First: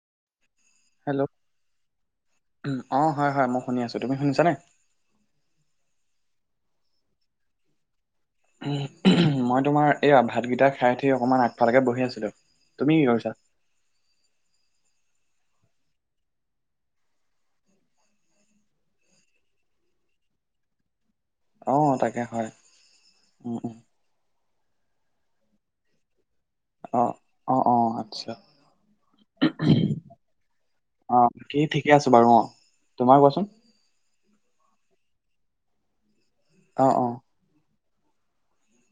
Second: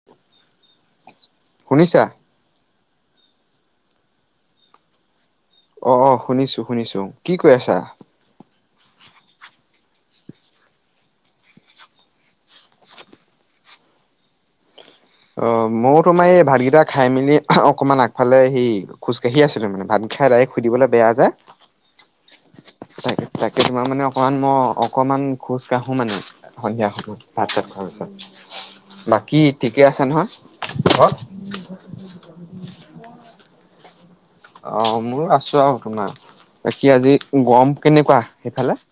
[inaudible] Hello শুনিছা? অ, হয়, হয় মই শুনি আছো, তুমি শুনিছানে? অ, শুনিছো শুনিছো, কি কৰি আছা? উম, মই তোমাৰ এই ভাতকেইটা খাই উঠি অকনমান আগফালেকে বহি আছিলো, তুমি কি কৰিছা? অ, মইও তোমাৰ এই ভাতকেইটা খাই মেলি অকমান আগফালে আহি খোজকাঢ়ি আছিলো মানে, ভাত খাই ডাইৰেক্ট শুই দিবলে বেয়া যে। অঁ তাকে হয় [inaudible] তাকে, উম তাকে উম তোমাৰ মানে অকমান মই অকমান খোজ কাঢ়ো মানে। সন্ধিয়া অঁ সময়ত ভাত অঁ চাত অঁ খোৱাৰ আচ্ছা পিছত, বাকী ঠিকে আছা নহয়? ঘৰত? অ, কি ঠিকে আছো বাৰু অ, তোমাৰ কোৱাচোন? অ, মোৰ আছো আও তোমাৰ, অঁ বাকী অঁ আজি গৰম কেনেকুৱা সেইফালে?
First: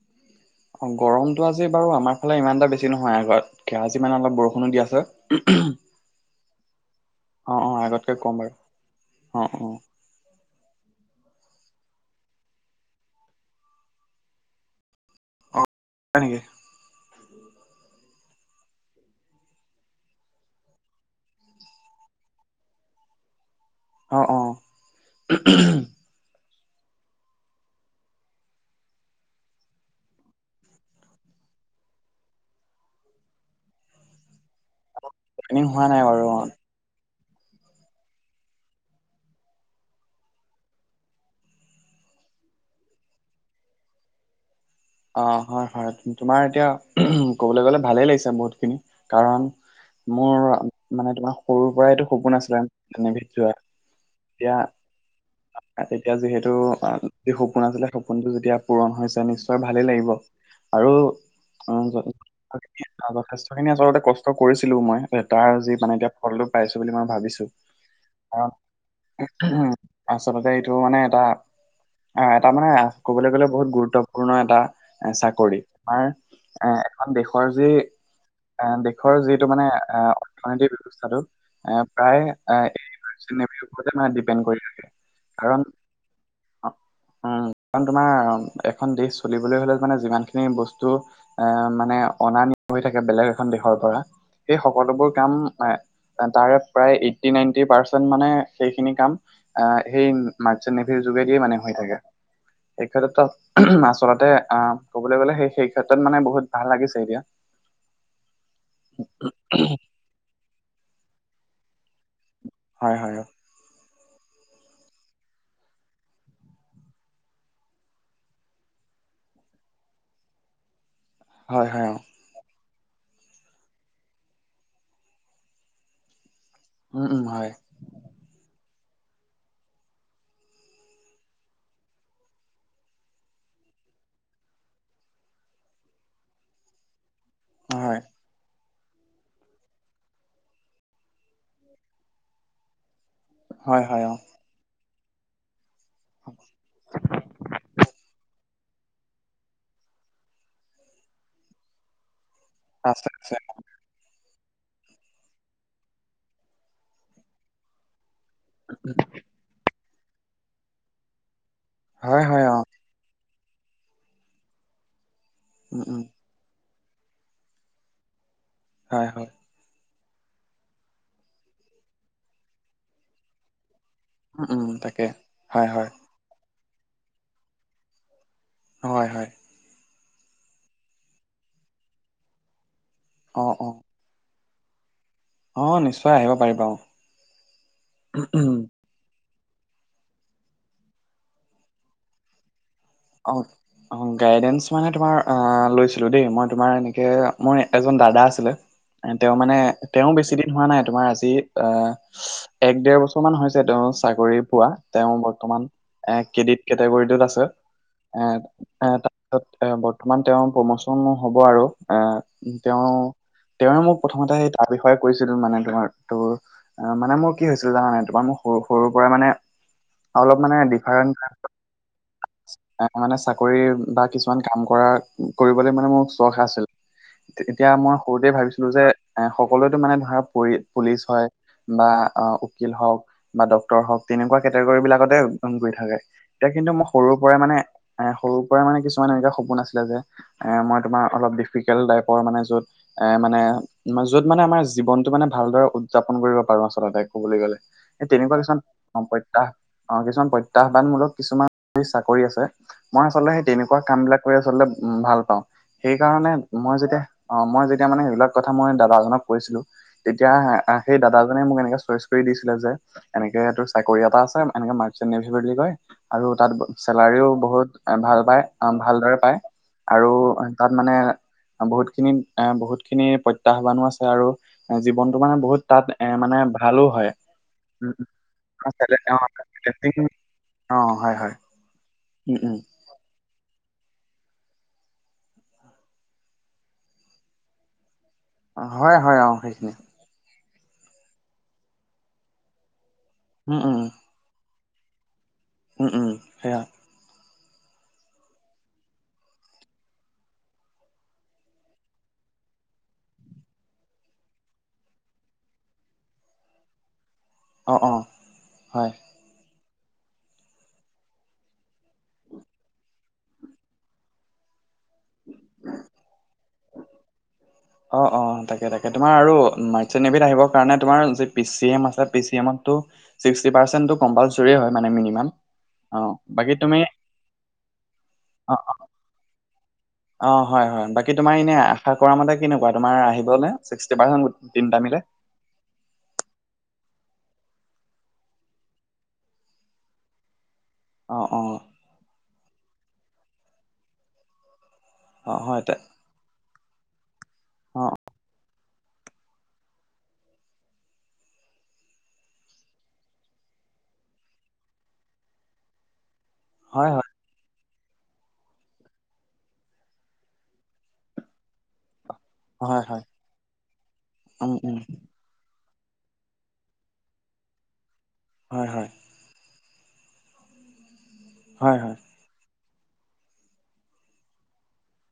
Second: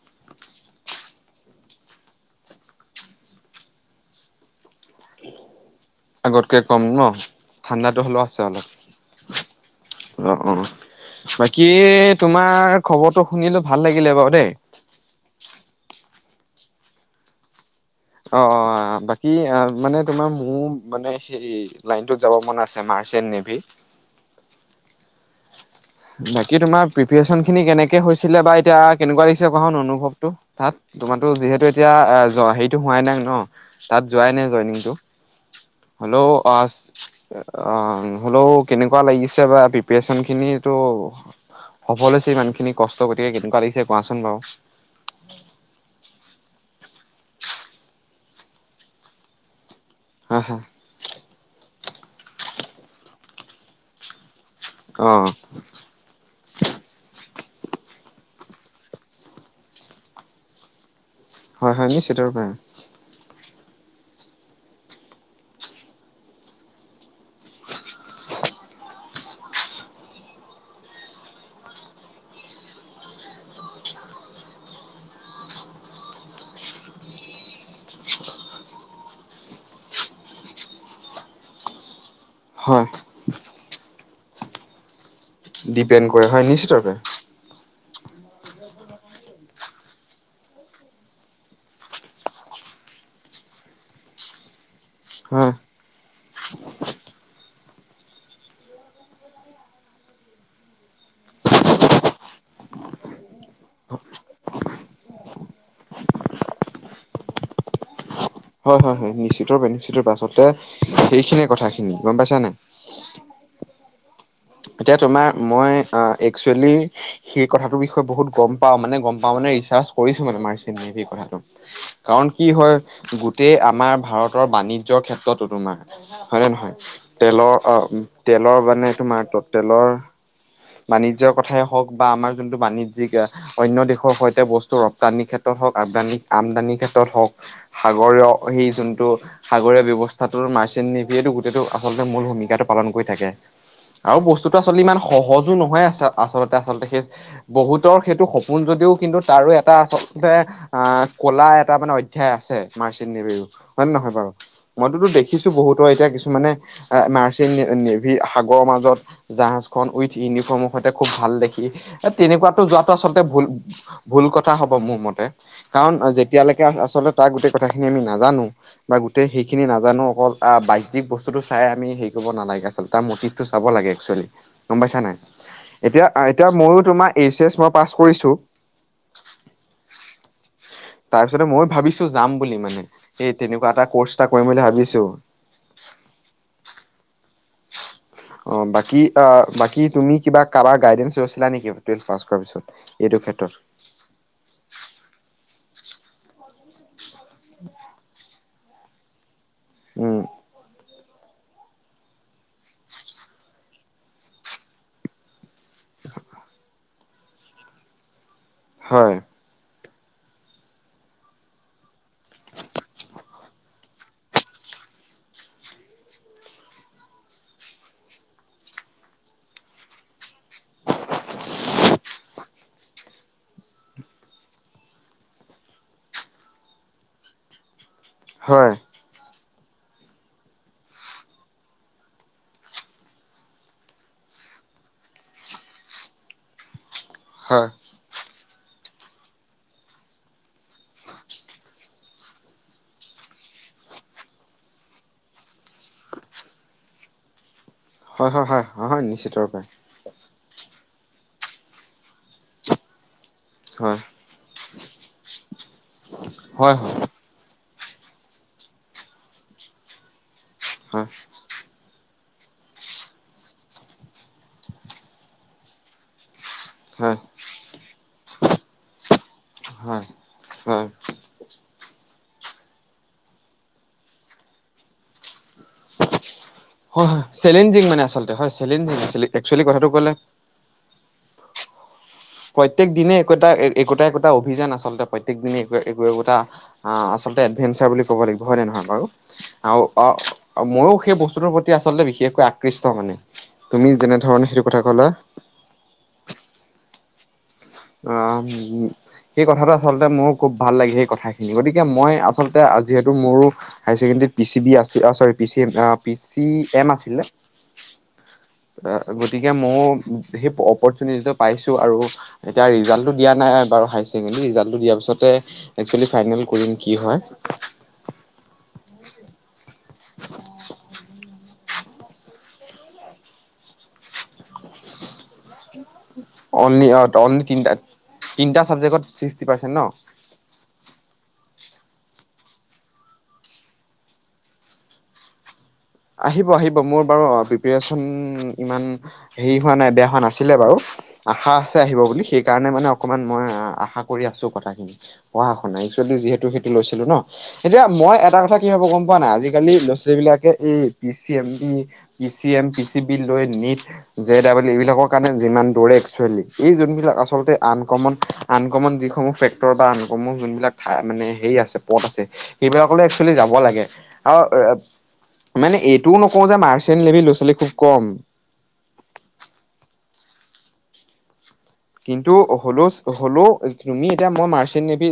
অ, গৰমটো আজি বাৰু আমাৰ ফালে ইমান এটা বেছি নহয় আগত কে আজি মানে অলপ বৰষুণো দি আছে। আগতকে কম ন? অঁ অঁ ঠাণ্ডাটো আগতকে হ'লেও কম আছে বাৰু অলপ। অঁ অঁ অ, অ বাকী তোমাৰ খবৰটো শুনিলো ভাল লাগিলে বাৰু দেই। অঁ হয় নেকি? অঁ অঁ বাকি আ মানে তোমাৰ মোৰ মানে সেই লাইনটো যাব মন আছে মাৰ্চেণ্ট নেভি। অঁ অঁ [unintelligible] বাকী তোমাৰ প্ৰিপেৰেচন খিনি কেনেকে হৈছিলে বা এতিয়া কেনেকুৱা লাগিছে কখন অনুভৱটো তাত? তোমাৰটো যিহেতু এতিয়া হেৰিটো হোৱাই নাই ন তাত যোৱাই নাই জইনিংটো? প্লেনিং হোৱা নাই বাৰু হলও অঁ ৱাচ অঁ হ'লেও কেনেকুৱা লাগিছে বা প্ৰিপেৰেচনখিনিত ত সফল হৈছে ইমানখিনি কষ্ট গতিকে কেনেকুৱা লাগিছে কোৱাচোন বাৰু। অ হয় হয়, তোমাৰ এতিয়া ক'বলৈ গলে ভালেই লাগিছে বহুতখিনি, কাৰণ হয় মোৰ হয় মানে তোমাৰ সৰুৰ পৰাই এইটো সপোন আছিলে নেভিত যোৱা। এতিয়া অ এতিয়া যিহেতু অ যি সপোন আছিলে সপোনটো যেতিয়া পূৰণ হৈছে নিশ্চয় ভালেই লাগিব আৰু হয় হয় নিশ্চিতৰূপে যথেষ্টখিনি আচলতে কষ্ট কৰিছিলো মই, তাৰ যি মানে এতিয়া ফলটো পাইছো বুলি মই ভাবিছো। কাৰন আচলতে এইটো মানে এটা অ এটা মানে ক'বলৈ গ'লে বহুত গুৰুত্ব পূৰ্ণ এটা চাকৰি, আমাৰ এ এখন দেশৰ যি এ দেশৰ যিটো মানে অ অৰ্থনৈতিক ব্যৱস্থাটো প্ৰায় হয় এই মাৰ্চেণ্ট নেভিৰ ওপৰতে মানে ডিপেণ্ড কৰি থাকে। কাৰণ ডিপেণ্ড কৰে হয় অ নিশ্চিতৰূপে উম কাৰণ তোমাৰ এখন দেশ চলিবলৈ হ'লে মানে যিমানখিনি বস্তু এ মানে অনা নিয়া হৈ থাকে বেলেগ এখন দেশৰ পৰা সেই সকলোবোৰ কাম হয় এ তাৰে প্ৰায় এইটটি নাইনটি পাৰ্চেন্ট মানে সেইখিনি কাম এ সেই মাৰ্চেণ্ট নেভিৰ যোগেদিয়ে মানে হৈ থাকে, সেই ক্ষেত্ৰতো [unintelligible] আচলতে অ ক'বলৈ গ'লে সেই সেই ক্ষেত্ৰত মানে বহুত ভাল লাগিছে এতিয়া। হয় হয় হয় নিশ্চিত ৰূপে নিশ্চিত ৰূপে আচলতে সেইখিনিয়ে কথাখিনি, গম পাইছা নাই? হয় হয়। এতিয়া তোমাৰ মই একচুৱেলি- সেই কথাটোৰ বিষয়ে বহুত গম পাওঁ মানে গম পাওঁ মানে ৰিচাৰ্চ কৰিছো মানে মাৰ্চ সেই কথা- হয় হয়, অ। কাৰণ, কি হয় গোটেই আমাৰ ভাৰতৰ বাণিজ্যয়ৰ ক্ষেত্ৰতো তোমাৰ হয় নে নহয়। উম উম হয় তেলৰ অ তেলৰ মানে তোমাৰ ত তেলৰ- বাণিজ্যৰ কথাই হওক বা আমাৰ যোনটো বাণিজ্যিকা- অন্য দেশৰ সৈতে বস্তু ৰপ্তানিৰ ক্ষেত্ৰত হওক আমদানি আমদানিৰ ক্ষেত্ৰত হওক। হয়, সাগৰীয় সেই যোনটো- সাগৰীয় ব্যৱস্থাটো মাৰ্চেন নিভিয়েতো গোটেইটো আচলতে মূল ভূমিকাটো পালন কৰি থাকে। হয় হয়। অ', আৰু বস্তুটো আচল ইমান সহজো নহয় আচলতে আচলতে বহুতৰ সেইটো- কোন যদিও কিন্তু তাৰো এটা কলা এটা মানে অধ্যায় আছে। মাৰচিন আছে, আছে, নিৱেও। হয়ে নহয় বাৰু মইতোতো দেখিছো বহুতৰ এতিয়া কিছুমানে নাৰচিন- সাগৰৰ মাজত উম, জাহাজ খন উইথ ইউনিফৰ্মৰ সৈতে খুব ভাল দেখি এ হয়, হয় তেনেকুৱাতো অ', যোৱা- আচলতে ভূল কথা হ'ব মোৰ মতে- উম, উম, এতিয়ালৈকে আচলতে তাৰ গোটেই কথাখিনি আমি নাজানো বা হয়, হয়, গোটেই শেই- সেইখিনি নাজানো অকল বাহ্যিক বস্তুটো চাই আমি হেৰি কৰিব নালাগে আচলতে তাৰ মটিভটো চাব লাগে। চে উম, উম, গম পাইছা তাকে, নাই হয়, হয়, এতিয়া এতিয়া মইয়ো তোমাৰ এইচ এচ মই পাছ কৰিছো- হয় হয়। তাৰ পিছতে মই ভাবিছো যাম বুলি মানে এই তেনেকুৱা এটা কৰ্চ- টা কৰিম বুলি ভাবিছো। অঁ নিশ্চয় আহিব পাৰিব অঁ। অঁ বাকি অ বাকী তুমি কিবা কাবা গাইডেন্ঞ্চ লৈছিলা নেকি টুৱেল পাছ কৰাৰ পিছত। এইটো অঁ ক্ষেত্ৰত অঁ গাইডেন্ঞ্চ মানে তোমাৰ আহ লৈছিলো দেই মই তোমাৰ- গে ময় এজন দাদা আছিলে তেওঁ মানে তেওঁ উম বেছি দি- হোৱা নাই তোমাৰ আজি আহ- এক দেৰ বছৰ মান হৈছে তেওঁ চাকৰি পোৱা তেওঁ বৰ্তমান- এঁ কেডট কেটেগৰীটোত আছে এঁ হয় তাৰপিছত- এ বৰ্তমান তেওঁৰ প্ৰমোচনো হব আৰু এ তেওঁ- তেওঁৱে মোক প্ৰথমতে সেই তাৰ বিষয়ে কৈছিল মানে তোমাৰ তোৰ- অঁ মানে মোৰ কি হৈছিল জানানাই তোমাৰ মোৰ সৰু সৰুৰ পৰা মানে অলপ মানে ডিফাৰেন- এ মানে চাকৰি বা কিছুমান কাম কৰা কৰিবলৈ মানে মোৰ চখ আছিল। এতিয়া মই সৰুতে ভাবিছিলো হয় যে এ সকলোৱতো মানে ধৰা পুলিচ হয়। বা উকিল হওক বা ডক্তৰ হওক তেনেকুৱা কেটেগৰী বিলাকতে গৈ থাকে। এতিয়া কিন্তু মই সৰুৰ পৰাই মানে হয় এঁ সৰুৰ পৰাই মানে কিছুমান এনেকুৱা সপোন আছিলে যে, এঁ মই তোমাৰ অলপ ডিফিকাল্ট টাইপৰ মানে য'ত এঁ মানে- যত মানে আমাৰ জীৱনটো মানে ভালদৰে উদযাপন কৰিব পাৰো আচলতে কবলৈ গ'লে। সে হয় তেনেকুৱা হয় কিছুমান হয় হয় হয় নিশ্চিত সমপ্ৰট্যাহ‌। ৰূপে অঁ কিছুমান প্ৰত্যাহ্বানমূলক কিছুমান চাকৰি আছে মই আচলতে সেই তেনেকুৱা হয় কাম বিলাক- কৰি আচলতে ভাল পাওঁ সেইকাৰণে মই হয় হয় যেতিয়া- অঁ মই যেতিয়া মানে সেইবিলাক কথা মই দাদাজনক কৈছিলো তেতিয়া সেই হয় দাদাজনে মোক এনেকে চৈছ- কৰি দিছিলে যে, এনেকে টো চাকৰি এটা আছে এনেকে মাৰ্চেণ্ নভি বুলি কয় আৰু তাত হয় হয় চেলাৰিও ব- বহুত ভাল পায়, অ ভালদৰে পায় হয় আৰু তাত হয় মানে বহুত খিনিত এ বহুত খিনি প্ৰত্যাহ্বানো আছে আৰু জীৱনটো মানে বহুত তাত এ মানে ভালো হয়। চেলেঞ্জিং উম মানে আচলতে হয় চেলিঞ্জিং একচুৱেলি কথাটো উম ক'লে অ হয় হয়। উ অ প্ৰত্যেক দিনে একোটা একোটা একোটা অভিযান আচলতে প্ৰত্যেক দিনে একো একোটা হ আচলতে এডভেঞ্চাৰ বুলি ক'ব লাগিব হয়নে নহয় হয় বাৰু। হয় অ সেইখিনি আও অ ময়ো সেই বস্তুটোৰ প্ৰতি আচলতে বিশেষকৈ আকৃষ্ট মানে। উম তুমি যেনে ধৰণে সেইটো কথা ক'লা উ উ সেয়া অম সেই কথাটো আচলতে মোৰ খুব ভাল লাগে সেই কথাখিনি গতিকে মই আচলতে যিহেতু মোৰ হায় ছেকেণ্ডাৰীত পি চি বি আছি আ চৰি পি চি এম আছিলে। অ অ হয়। গতিকে মও সেই অপৰচুনিটিটো পাইছো আৰু এতিয়া ৰিজাল্টো দা নাই বাৰু হায়াৰ ছেকণ্ডেৰী ৰিজাল্টো দিয়াৰ পিছতে একচুৱেলি ফাইনেল কৰিম কি হয়। অ অ তাকে তাকে তোমাৰ আৰু মাৰ্চেণ্ট এবিধ আহিবৰ কাৰণে তোমাৰ যি পি চি এম আছে পি চি এমতটো ছিক্সটি পাৰ্চেটো কম্পালচৰি হয় মানে মিনিমাম অ বাকী তুমি অনলি অত অনলি তিটাত, অ তিনটা চাবজেক্টত ছিক্সটি পাৰ্চেণ্ট ন? অ হয় হয়। বাকী তোমাৰ এনে আশা কৰা মতে কেনেকুৱা তোমাৰ আহিবনে ছিক্সটি পাৰ্চেট তিনিটা মিলাই? আহিব আহিব মোৰ বাৰু প্ৰিপেৰেচন ইমান হেৰি হোৱা নাই বেয়া হোৱা নাছিলে বাৰু। অ অ আশা আছে আহিব বুলি সেইকাৰণে মানে অকমান মই আশা কৰি আছো কথাখিনি অ পঢ়া হয় তে শুনাই। জল্ডি যিহেতু সেইটো লৈছিলো ন এতিয়া অ মই এটা কথা কি ভাব গম পোৱা নাই আজিকালি ল'ৰা-ছোৱালীবিলাকে এই P C M, B P C M, P C B লৈ নিট জে ডাবোলি এইবিলাকৰ কাৰণে যিমান দৌৰে একচুৱেলি এই হয় হয় যোনবিলাক আচলতে আনকমন আনকমন যিসমূহ ফেক্টৰ বা আন কমন যোনবিলাকাই মানে হেৰি আছে পথ আছে। হয় সেইবিলাকলৈ হয় একচুৱেলি যাব লাগে আৰ অ উম উম এব মানে এইটোও নকওঁ যে মাৰ্চেণ্ট লেভি লো-ছোৱালী খুব কম হয় হয়। হয় হয়। কিন্তু হ'লেজ হ'লেও তুমি এতিয়া মই মাৰ্চেণ নেভি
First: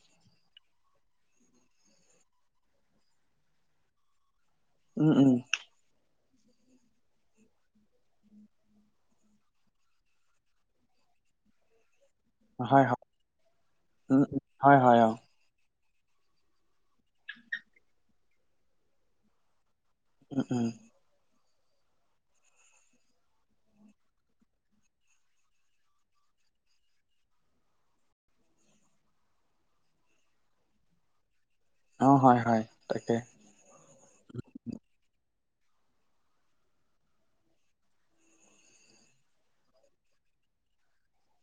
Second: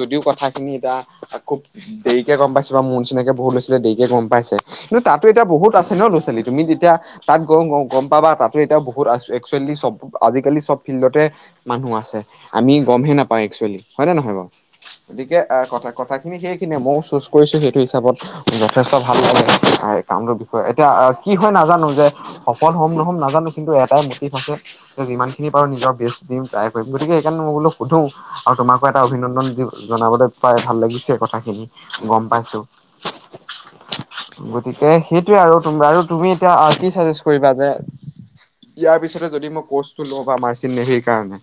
যদিও কথাখিনি ইতা আকৌব দেৰিকে গম পাইছো বা মোৰ নিচিনাকে বহুত ল'ৰা-ছোৱালীয়ে দেৰিকে গম পাইছে। কিন্তু উম তাতো উম এতিয়া বহুত আছে ন ল'ৰা-ছোৱালী তুমি তেতিয়া তাত গ গম পাবা তাতো এতিয়া বহুত আ একচুৱেলি চব আজিকালি চব ফিল্ডতে মানুহ আছে, আমি হয় হয় গমহে নাপাওঁ একচুৱেলি হয়নে উম নহয় উম বাৰু। হয় হয় অ গতি- কে আ কথা কথাখিনি সেইখিনিয়ে মই চুজ কৰিছো সেইটো হিচাপত যথেষ্ট ভাল লাগে। হাই- কামটোৰ উম বিষয়ে উম এতিয়া কি হয় নাজানো যে সফল হ'ম নহ'ম নাজানো কিন্তু এটাই মটিভ আছে যে যিমানখিনি বাৰু নিজৰ ব্যস্ত দিম, ট্ৰাই কৰিম। গতিকে সেইকাৰণে মই বোলো সোধোঁ আৰু তোমাকো এটা অভিনন্দন যি জনাবলৈ পাই ভাল লাগিছে কথাখিনি অ গম হয় হয় পাইছোঁ। তাকে গতিকে সেইটোয়ে আৰু আৰু তুমি এতিয়া কি চাজেষ্ট কৰিবা যে ইয়াৰ পিছতে যদি মই কৰ্চটো লওঁ বা মাৰ্চেন্ট নেভিৰ কাৰণে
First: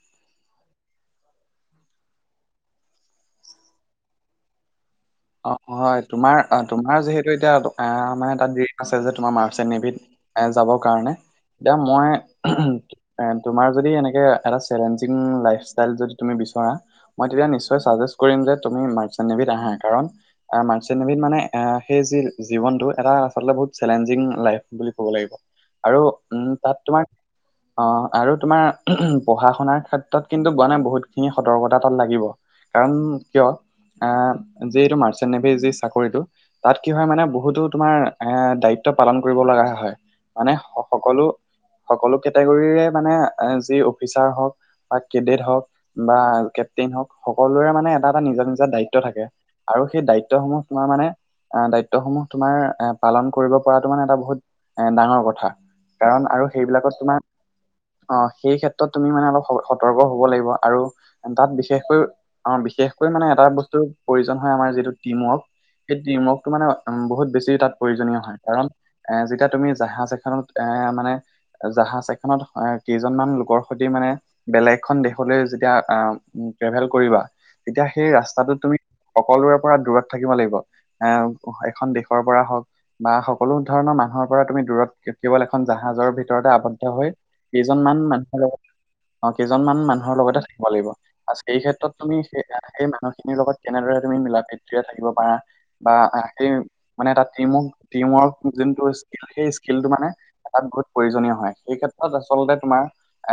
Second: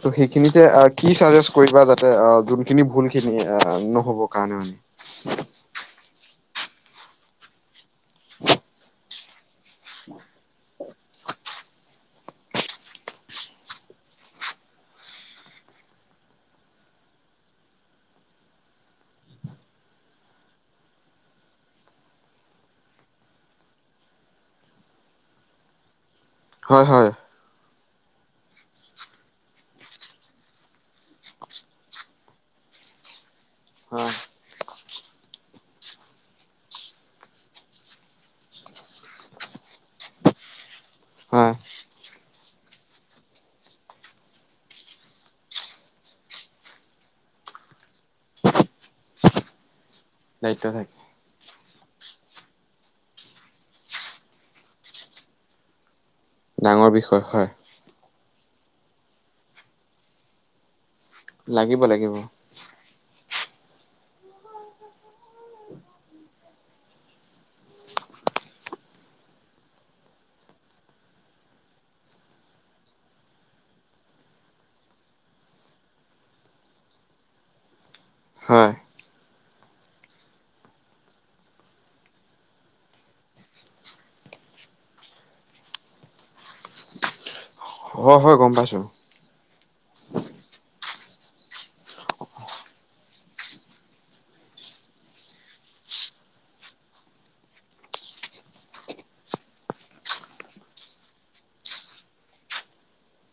ত' সেইখিনিতে কি চাজেষ্ট কৰিবা যাতে অ যোনখিনি ভুল খিনি নহ'ব কাৰণে মানে। [unintelligible] অ' হয় তোমাৰ অ তোমাৰ যিহেতু এতিয়া মানে তাত ড্ৰীম আছে যে তোমাৰ ম। মাৰ্চেন নেভিত এ যাবৰ কাৰণে এতিয়া মই। তোমাৰ যদি এনেকে এটা চেলেঞ্জিং লাইফ ষ্টাইল যদি তুমি বিচৰা। মই তেতিয়া নিশ্চয় চাজেষ্ট কৰিম যে তুমি মাৰ্চেন নেভিত আহা কাৰণ। মাৰ্চেন্ট নেভিত মানে সেই যি জীৱনটো এটা আচল বহুত চেলেঞ্জিং লাইফ বুলি ক'ব লাগিব। আৰু উম হয় তাত হয় তোমাৰ। অ' আৰু তোমাৰ পঢ়া শুনাৰ ক্ষেত্ৰত কিন্তু কোৱা নাই বহুতখিনি সতৰ্কতা তাত লাগিব। কাৰণ কিয়, হয় আহ যিটো মাৰ্চেন্ট নেভিৰ যি চাকৰিটো। তাত কি হয় মানে বহুতো তোমাৰ এ দায়িত্ব পালন কৰিব লগা হয় মানে। সকলো- হয় সকলো কেটেগৰীৰে মানে যি অফিচাৰ হওঁক। বা কেডেট হওক, বা কেপটেইন হওক সকলোৰে মানে এটা এ নিজৰ নিজৰ দায়িত্ব থাকে। আৰু সেই দায়িত্বসমূহ দায়িত্ব তোমাৰ থাকে মানে। দায়িত্বসমূহ তোমাৰ এ পালন কৰিব পৰাটো মানে এটা বহুত এ ডাঙৰ কথা। কাৰণ আৰু ডাঙৰ সেইবিলাকত তোমাৰ। বিষয় হয় অ' সেই ক্ষেত্ৰত তুমি মানে অলপ সতৰ্ক হ'ব লাগিব আৰু তাত লাগিব বিশেষকৈ। লাগিব অ' বিশেষকৈ মানে এটা বস্তুৰ প্ৰয়োজন হয় আমাৰ যিটো টিমৱৰ্ক। সেই টিমৱৰ্কটো মানে উ বহুত বেছি তাত প্ৰয়োজনীয় হয় কাৰণ। এ' যেতিয়া তুমি জাহাজ এখনত এ মানে। জাহাজ এখনত কেইজনমান লোকৰ সৈতে মানে। বেলেগ খন দেশলৈ যেতিয়া ট্ৰেভেল কৰিবা, তেতিয়া সেই ৰাস্তাটো হয় তুমি। সকলোৰে পৰা দূৰত থাকিব লাগিব, এ' এখন দেশৰ পৰা হওক। বা, সকলো ধৰণৰ মানুহৰ পৰা তুমি দূৰত কেৱল এখন জাহাজৰ ভিতৰতে আৱদ্ধ হৈ। কেইজনমান হয় হয় মানুহৰ গম লগত। পাইছো অ' কেইজনমান মানুহৰ লগতে থাকিব লাগিব আৰু সেই ক্ষেত্ৰত তুমি স সেই মানুহখিনিৰ লগত। কেনেদৰে তুমি মিলা প্ৰীতিৰে থাকিব পাৰা। বা, সেই মানে এটা টিম টিমৱৰ্ক যোনটো সেই স্কিলটো মানে। এটা বহুত প্ৰয়োজনীয় হয়, সেই ক্ষেত্ৰত আচলতে তোমাৰ।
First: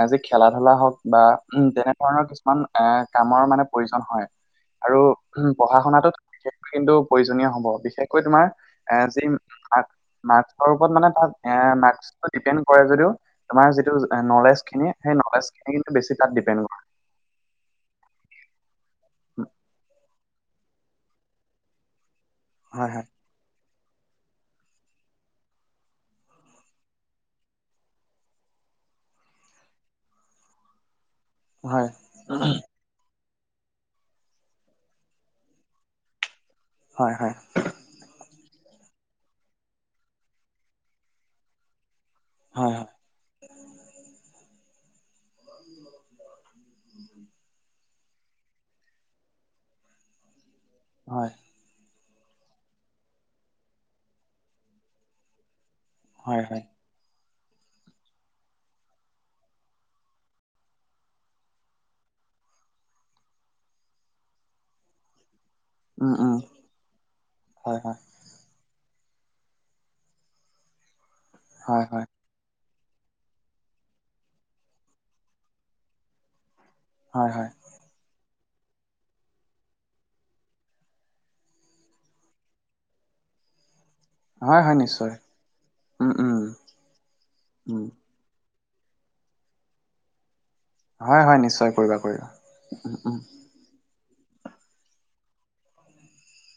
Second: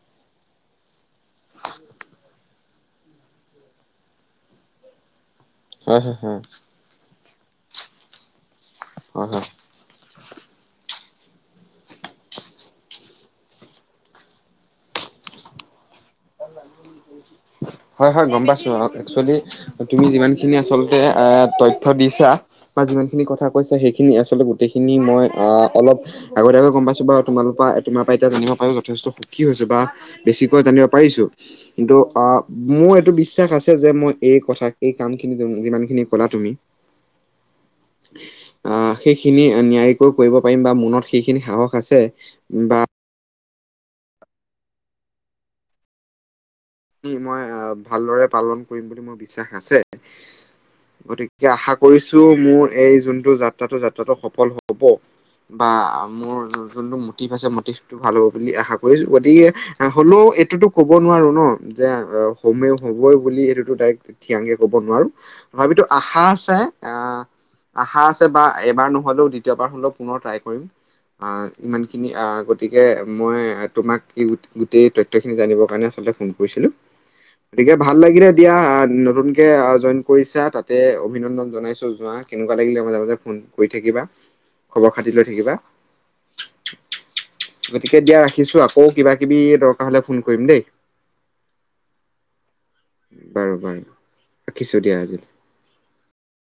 যি খেলা ধূলা হওক বা, উম তেনেধৰণৰ কিছুমান এ কামৰ মানে প্ৰয়োজন হয়। আৰু পঢ়া হয় শুনাটো হয় হয় বিশষ কিন্তু প্ৰয়োজনীয় হব, বিশেষকৈ তোমাৰ এ হয় য়ি। হয় মাস্কৰ ওপৰত মানে তাত এ' মাৰ্ক্সটো ডিপেণ্ড কৰে যদিও। তোমাৰ যিটো নলেজ খিনি, সেই নলেজ খিনি বেছি তাত ডিপেণ্ড কৰে। হয় হয় গম পাইছো, একচুৱেলি তুমি যিমান খিনি আচলতে এ তথ্য দিছা। বা, হয় যিমান খিনি কথা কৈছা সেইখিনি আচলতে গোটেইখিনি মই অ অলপ। আগতিয়াকৈ গম পাইছো বাৰু তোমাল তোমাৰ পৰা এতিয়া জানিব পাৰিব যথেষ্ট সুখী হৈছে বা। বেছিকৈ জানিব পাৰিছো, হয় কিন্তু আহ। মোৰ এইটো বিশ্বাস আছে যে, মই এই কথাখিনি, এই কামখিনি, যিমানখিনি ক'লা তুমি হয়-হয়। আহ, সেইখিনি নিয়াৰিকৈ কৰিব পাৰিম বা মনত সেইখিনি সাহস আছে। বা হয়-হয়। মই, ভালদৰে পালন কৰিম বুলি মোৰ বিশ্বাস আছে। হয় হয় গতিকে আশা কৰিছো, মোৰ এই যোনটো যাত্ৰাটো-যাত্ৰাটো সফল হ'ব বা হয় মোৰ হয় যোনটো। তিভ আছে মটিভটো ভাল হ'ব বুলি আশা কৰিছো। গতিকে, হ'লেও এইটোতো কব নোৱাৰো ন'। যে, হমে হ'বই বুলি সেইটোতো ডাইৰেক্ট, থিৰাং কে ক'ব নোৱাৰো। তথাপিতো উম আশা উম আছে, আহ, হয় হয় আশা আছে বা - এবাৰ নহ'লেও, দ্বিতীয়বাৰ হ'লেও পুনৰ ট্ৰাই কৰিম। অ হয় হয় ইমানখিনি অ গতি - গতিকে, মই তোমাক গোটেই তথ্যখিনি জানিবৰ কাৰণে আচলতে ফোন কৰিছিলো। হয় হয়। গতিকে ভাল লাগিলে দিয়া, নতুনকে জইন কৰিছা তাতে অভিনন্দন জনাইছো যোৱা - কেনেকুৱা লাগিলে, মাজে-মাজে ফোন কৰি থাকিবা। হয় হয় খবৰ নিশ্চয় খাতি লৈ থাকিবা। উম উম উম গতিকে দিয়া ৰাখিছো আক - আকৌ কিবাকিবি দৰকাৰ হ'লে, ফোন কৰিম দেই। হয় হয়, নিশ্চয় কৰিবা কৰিবা। উম উম বাৰু বাৰু, ৰাখিছোঁ দিয়া আজিলে।